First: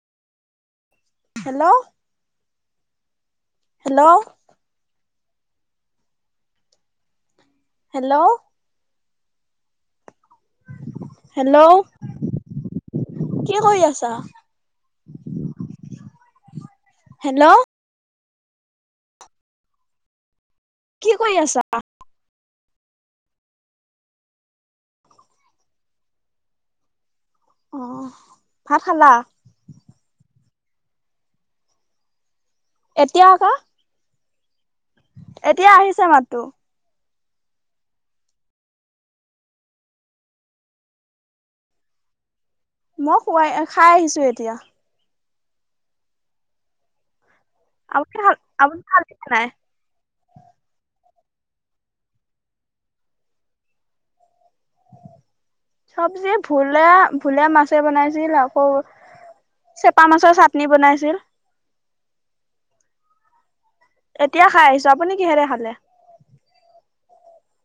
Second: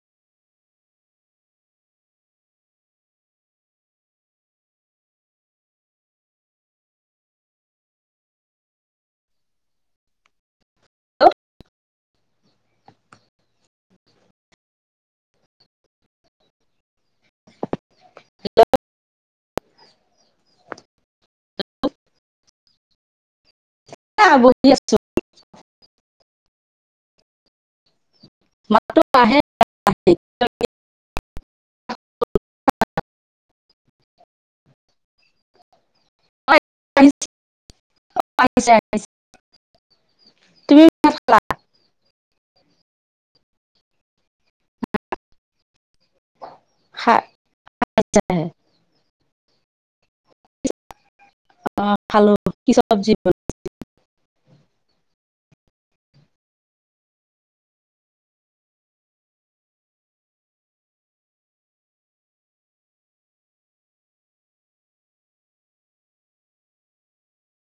Hello hello hello hello কি কৰি আছা? হেল্লৌ' কি কৰি আছা? এনেই আও বহি আছোঁ। অঁ' মাত টো আহে। এতিয়া আক। এতিয়া আহিছে মাততো। আহিছে আহিছে আহিছে, তুমি- মই খুৱাই খাই আহিছো এতিয়া। খা- [unintelligible] অঁ খালো, কি চব্জি বনালা? চবজি ভুলে, ভুলে মাছে বনাইছিল আকৌ- চেপা মাছৰ চাটনি বনাইছিল। এতিয়া খাই আহিছো, আপুনি কিহেৰে খালে?